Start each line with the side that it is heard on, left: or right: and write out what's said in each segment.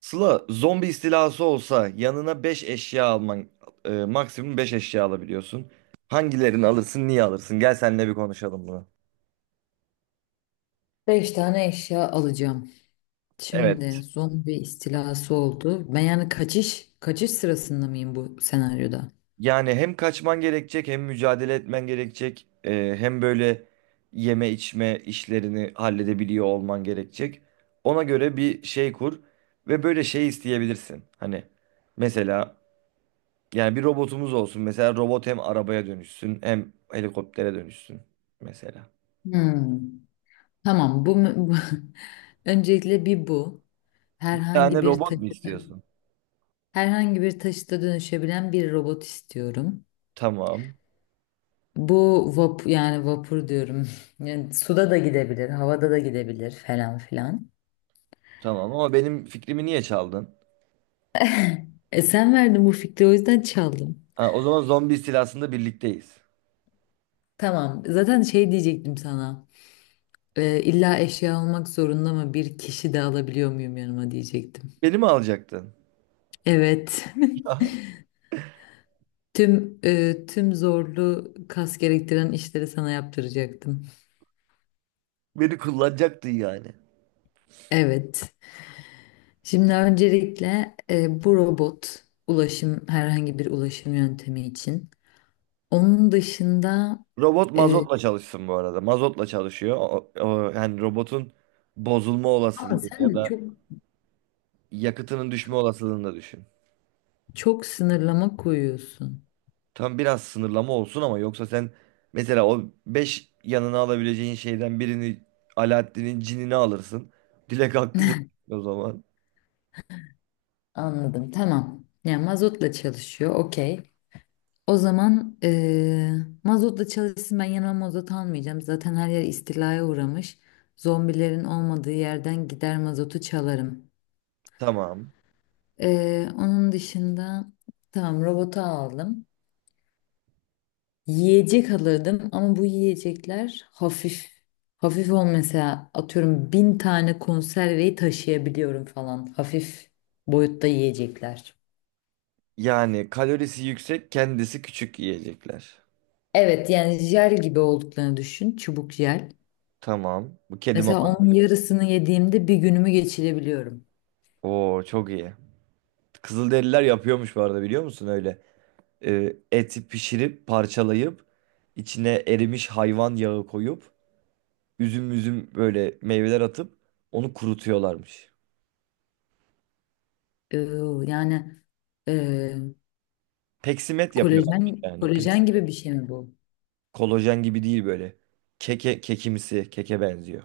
right: Sıla, zombi istilası olsa yanına 5 eşya alman, maksimum 5 eşya alabiliyorsun. Hangilerini alırsın, niye alırsın? Gel seninle bir konuşalım bunu.
left: Beş tane eşya alacağım.
right: Evet.
left: Şimdi zombi istilası oldu. Ben yani kaçış sırasında mıyım bu senaryoda?
right: Yani hem kaçman gerekecek, hem mücadele etmen gerekecek, hem böyle yeme içme işlerini halledebiliyor olman gerekecek. Ona göre bir şey kur ve böyle şey isteyebilirsin. Hani mesela yani bir robotumuz olsun. Mesela robot hem arabaya dönüşsün, hem helikoptere dönüşsün mesela.
left: Hmm. Tamam. Bu öncelikle bir bu. Herhangi
right: Yani
left: bir
right: robot
left: taşı,
right: mu istiyorsun?
left: herhangi bir taşıta dönüşebilen bir robot istiyorum.
right: Tamam.
left: Bu vapur, yani vapur diyorum. Yani suda da gidebilir, havada da gidebilir falan filan.
right: Tamam ama benim fikrimi niye çaldın?
left: E sen verdin bu fikri, o yüzden çaldım.
right: Ha, o zaman zombi istilasında birlikteyiz.
left: Tamam. Zaten şey diyecektim sana. İlla eşya olmak zorunda mı? Bir kişi de alabiliyor muyum yanıma diyecektim.
right: Beni mi alacaktın?
left: Evet.
right: Aha,
left: Tüm zorlu kas gerektiren işleri sana yaptıracaktım.
right: beni kullanacaktın yani.
left: Evet. Şimdi öncelikle bu robot ulaşım, herhangi bir ulaşım yöntemi için. Onun dışında
right: Robot
left: e,
right: mazotla çalışsın bu arada. Mazotla çalışıyor. Yani robotun bozulma
left: ama
right: olasılığı
left: sen
right: ya
left: de
right: da
left: çok
right: yakıtının düşme olasılığını da düşün.
left: çok sınırlama koyuyorsun.
right: Tam biraz sınırlama olsun ama yoksa sen mesela o 5 yanına alabileceğin şeyden birini Alaaddin'in cinini alırsın. Dilek hakkı dilek o zaman.
left: Anladım. Tamam. Yani mazotla çalışıyor. Okey. O zaman mazotla çalışsın, ben yanıma mazot almayacağım. Zaten her yer istilaya uğramış. Zombilerin olmadığı yerden gider mazotu çalarım.
right: Tamam.
left: Onun dışında tamam, robotu aldım. Yiyecek alırdım ama bu yiyecekler hafif. Hafif ol, mesela atıyorum 1.000 tane konserveyi taşıyabiliyorum falan. Hafif boyutta yiyecekler.
right: Yani kalorisi yüksek, kendisi küçük yiyecekler.
left: Evet, yani jel gibi olduklarını düşün. Çubuk jel.
right: Tamam. Bu kedi
left: Mesela
right: maması.
left: onun yarısını yediğimde bir günümü geçirebiliyorum.
right: Oo çok iyi. Kızılderililer yapıyormuş bu arada biliyor musun öyle? Eti pişirip parçalayıp içine erimiş hayvan yağı koyup üzüm üzüm böyle meyveler atıp onu kurutuyorlarmış.
left: Ee, yani e,
right: Peksimet
left: kolajen
right: yapıyorlarmış yani.
left: kolajen gibi
right: Peksimet.
left: bir şey mi bu?
right: Kolajen gibi değil böyle. Keke, kekimsi, keke benziyor.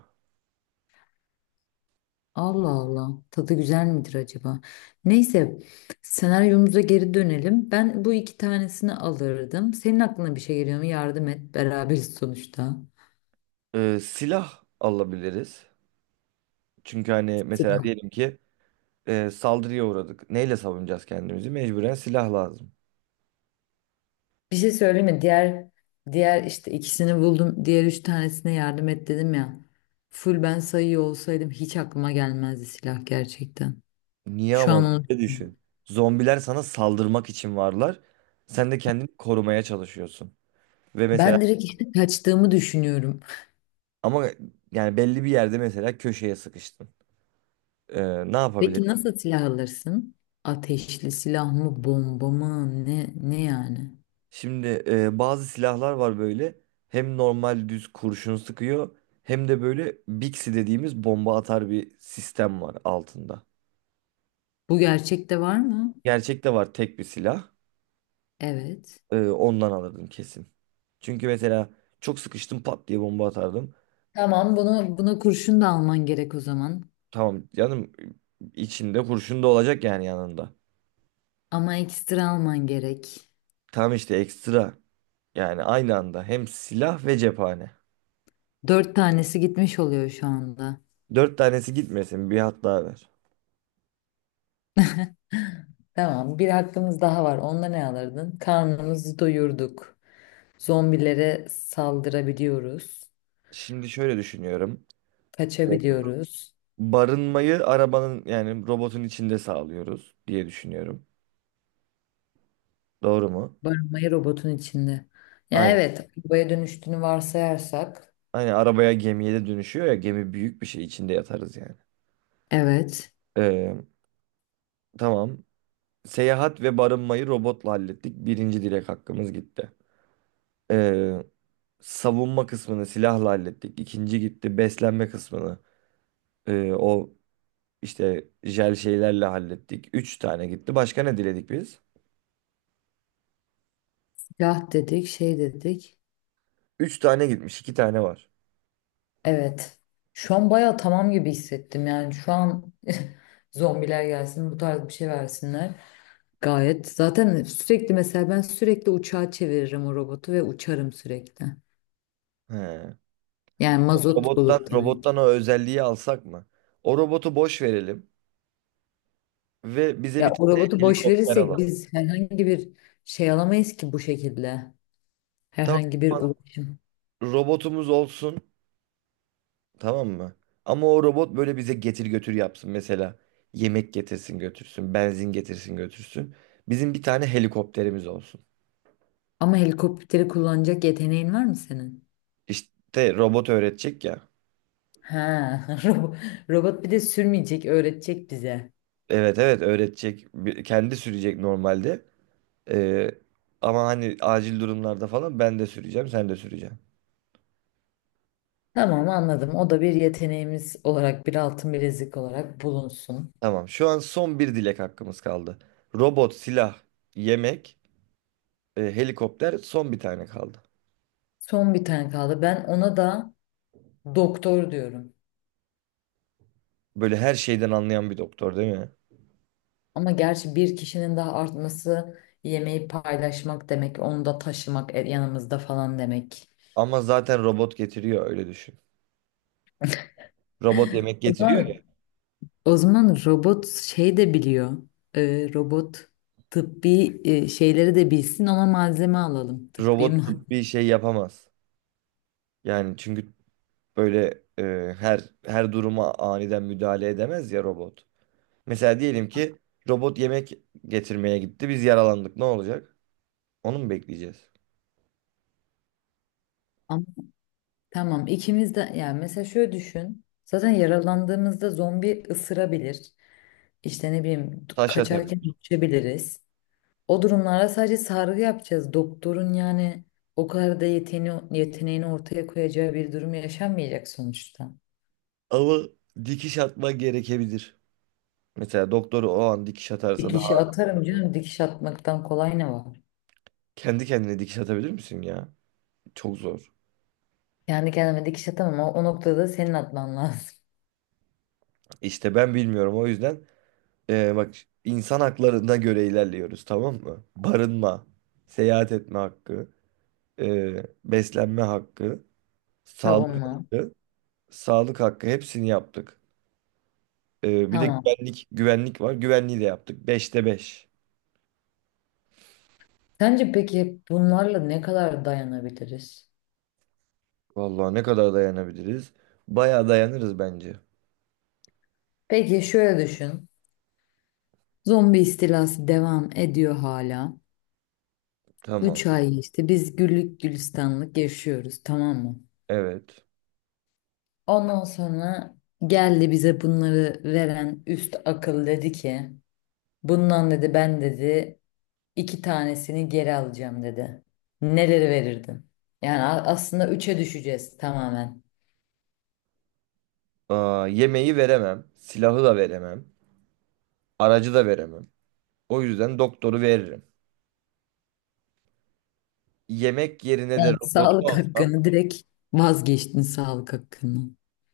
left: Allah Allah. Tadı güzel midir acaba? Neyse, senaryomuza geri dönelim. Ben bu iki tanesini alırdım. Senin aklına bir şey geliyor mu? Yardım et. Beraberiz sonuçta.
right: Silah alabiliriz. Çünkü hani mesela diyelim ki saldırıya uğradık. Neyle savunacağız kendimizi? Mecburen silah lazım.
left: Bir şey söyleyeyim mi? Diğer işte ikisini buldum. Diğer üç tanesine yardım et dedim ya. Full ben sayıyor olsaydım hiç aklıma gelmezdi silah gerçekten.
right: Niye
left: Şu
right: ama?
left: an onu
right: Ne düşün. Zombiler sana saldırmak için varlar. Sen de kendini korumaya çalışıyorsun. Ve mesela
left: ben direkt işte kaçtığımı düşünüyorum.
right: ama yani belli bir yerde mesela köşeye sıkıştın. E, Ne
left: Peki
right: yapabilirsin?
left: nasıl silah alırsın? Ateşli silah mı, bomba mı? Ne yani?
right: Şimdi bazı silahlar var böyle. Hem normal düz kurşun sıkıyor hem de böyle Bixi dediğimiz bomba atar bir sistem var altında.
left: Bu gerçekte var mı?
right: Gerçekte var tek bir silah.
left: Evet.
right: Ondan alırdım kesin. Çünkü mesela çok sıkıştım pat diye bomba atardım.
left: Tamam, bunu buna kurşun da alman gerek o zaman.
right: Tamam canım, içinde kurşun da olacak yani yanında.
left: Ama ekstra alman gerek.
right: Tam işte ekstra, yani aynı anda hem silah ve cephane.
left: Dört tanesi gitmiş oluyor şu anda.
right: Dört tanesi gitmesin, bir hat daha ver.
left: Tamam, bir hakkımız daha var. Onda ne alırdın? Karnımızı doyurduk. Zombilere saldırabiliyoruz.
right: Şimdi şöyle düşünüyorum. Evet.
left: Kaçabiliyoruz.
right: Barınmayı arabanın yani robotun içinde sağlıyoruz diye düşünüyorum. Doğru mu?
left: Barınmayı robotun içinde. Ya
right: Aynen.
left: evet, arabaya dönüştüğünü varsayarsak.
right: Aynen arabaya, gemiye de dönüşüyor ya, gemi büyük bir şey içinde yatarız yani.
left: Evet.
right: Ee, tamam. Seyahat ve barınmayı robotla hallettik. Birinci direk hakkımız gitti. Ee, Savunma kısmını silahla hallettik. İkinci gitti. Beslenme kısmını o işte jel şeylerle hallettik. Üç tane gitti. Başka ne diledik biz?
left: Silah dedik, şey dedik.
right: Üç tane gitmiş. İki tane var.
left: Evet. Şu an bayağı tamam gibi hissettim. Yani şu an zombiler gelsin, bu tarz bir şey versinler. Gayet. Zaten sürekli, mesela ben sürekli uçağa çeviririm o robotu ve uçarım sürekli.
right: He.
left: Yani mazot
right: Robottan,
left: bulup tabii.
right: robottan o özelliği alsak mı? O robotu boş verelim ve bize
left: Ya
right: bir
left: o
right: tane
left: robotu boş
right: helikopter
left: verirsek
right: alalım.
left: biz herhangi bir şey alamayız ki bu şekilde.
right: Tamam.
left: Herhangi bir ulaşım.
right: Robotumuz olsun. Tamam mı? Ama o robot böyle bize getir götür yapsın. Mesela yemek getirsin götürsün, benzin getirsin götürsün. Bizim bir tane helikopterimiz olsun.
left: Ama helikopteri kullanacak yeteneğin var mı senin?
right: İşte robot öğretecek ya.
left: Ha, robo- robot bir de sürmeyecek, öğretecek bize.
right: Evet evet öğretecek. Kendi sürecek normalde. Ee, Ama hani acil durumlarda falan ben de süreceğim, sen de süreceksin.
left: Tamam, anladım. O da bir yeteneğimiz olarak, bir altın bilezik olarak bulunsun.
right: Tamam. Şu an son bir dilek hakkımız kaldı. Robot, silah, yemek, helikopter, son bir tane kaldı.
left: Son bir tane kaldı. Ben ona da doktor diyorum.
right: Böyle her şeyden anlayan bir doktor değil mi?
left: Ama gerçi bir kişinin daha artması yemeği paylaşmak demek, onu da taşımak yanımızda falan demek.
right: Ama zaten robot getiriyor, öyle düşün. Robot yemek
left: O
right: getiriyor ya.
left: zaman O zaman robot şey de biliyor. Robot tıbbi şeyleri de bilsin, ona malzeme alalım. Tıbbi
right: Robot
left: mal-
right: bir şey yapamaz. Yani çünkü böyle her duruma aniden müdahale edemez ya robot. Mesela diyelim ki robot yemek getirmeye gitti. Biz yaralandık. Ne olacak? Onu mu bekleyeceğiz?
left: Ama tamam, ikimiz de, yani mesela şöyle düşün. Zaten yaralandığımızda zombi ısırabilir. İşte ne bileyim,
right: Taşa tabii.
left: kaçarken düşebiliriz. O durumlarda sadece sargı yapacağız. Doktorun yani o kadar da yeteneğini ortaya koyacağı bir durum yaşanmayacak sonuçta.
right: Ama dikiş atma gerekebilir. Mesela doktoru o an dikiş atarsa daha
left: Dikişi atarım canım, dikiş atmaktan kolay ne var?
right: kendi kendine dikiş atabilir misin ya? Çok zor.
left: Kendi kendime dikiş atamam ama o noktada senin atman lazım.
right: İşte ben bilmiyorum, o yüzden bak, insan haklarına göre ilerliyoruz, tamam mı? Barınma, seyahat etme hakkı. e, Beslenme hakkı, sağlık
left: Tamam mı?
right: hakkı, sağlık hakkı, hepsini yaptık. E, bir de
left: Tamam.
right: güvenlik var. Güvenliği de yaptık. Beşte 5.
left: Sence peki bunlarla ne kadar dayanabiliriz?
right: Vallahi ne kadar dayanabiliriz? Bayağı dayanırız bence.
left: Peki şöyle düşün. Zombi istilası devam ediyor hala.
right: Tamam.
left: 3 ay işte biz güllük gülistanlık yaşıyoruz, tamam mı?
right: Evet.
left: Ondan sonra geldi bize bunları veren üst akıl, dedi ki bundan dedi ben dedi iki tanesini geri alacağım dedi. Neleri verirdin? Yani aslında üçe düşeceğiz tamamen.
right: Aa, yemeği veremem. Silahı da veremem. Aracı da veremem. O yüzden doktoru veririm. Yemek yerine de
left: Yani
right: robotu
left: sağlık
right: alsam.
left: hakkını direkt vazgeçtin sağlık hakkını.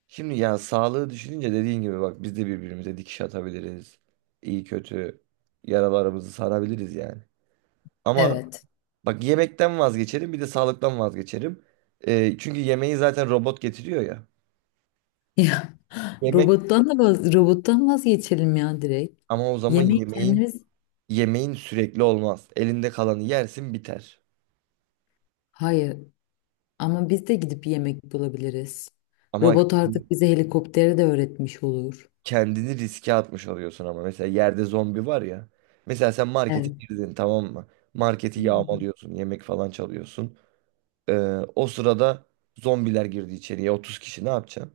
right: Şimdi ya sağlığı düşününce dediğin gibi, bak, biz de birbirimize dikiş atabiliriz. İyi kötü yaralarımızı sarabiliriz yani. Ama
left: Evet.
right: bak, yemekten vazgeçerim, bir de sağlıktan vazgeçerim. Çünkü yemeği zaten robot getiriyor ya.
left: Ya
right: Yemek,
left: robottan vazgeçelim ya direkt.
right: ama o zaman
left: Yemeği
right: yemeğin
left: kendimiz
right: yemeğin sürekli olmaz. Elinde kalanı yersin, biter.
left: Hayır, ama biz de gidip yemek bulabiliriz.
right: Ama
left: Robot artık bize helikopteri de öğretmiş olur.
right: kendini riske atmış oluyorsun, ama mesela yerde zombi var ya. Mesela sen markete
left: Evet.
right: girdin, tamam mı? Marketi yağmalıyorsun, yemek falan çalıyorsun. Ee, O sırada zombiler girdi içeriye, 30 kişi, ne yapacaksın?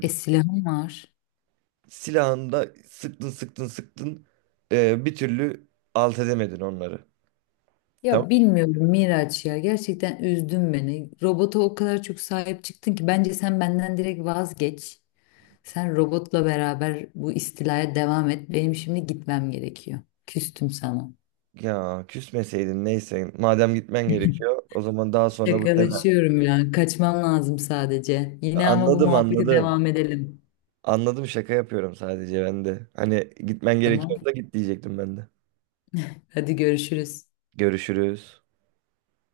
left: E silahım var.
right: Silahında sıktın, sıktın, sıktın, bir türlü alt edemedin onları. Tamam.
left: Ya bilmiyorum Miraç ya, gerçekten üzdün beni. Robota o kadar çok sahip çıktın ki bence sen benden direkt vazgeç. Sen robotla beraber bu istilaya devam et. Benim şimdi gitmem gerekiyor. Küstüm sana.
right: Ya küsmeseydin, neyse, madem gitmen gerekiyor, o zaman daha sonra bu tema.
left: Şakalaşıyorum ya. Kaçmam lazım sadece. Yine ama bu
right: Anladım,
left: muhabbete
right: anladım.
left: devam edelim.
right: Anladım, şaka yapıyorum sadece ben de. Hani gitmen
left: Tamam.
right: gerekiyorsa git diyecektim ben de.
left: Hadi görüşürüz.
right: Görüşürüz.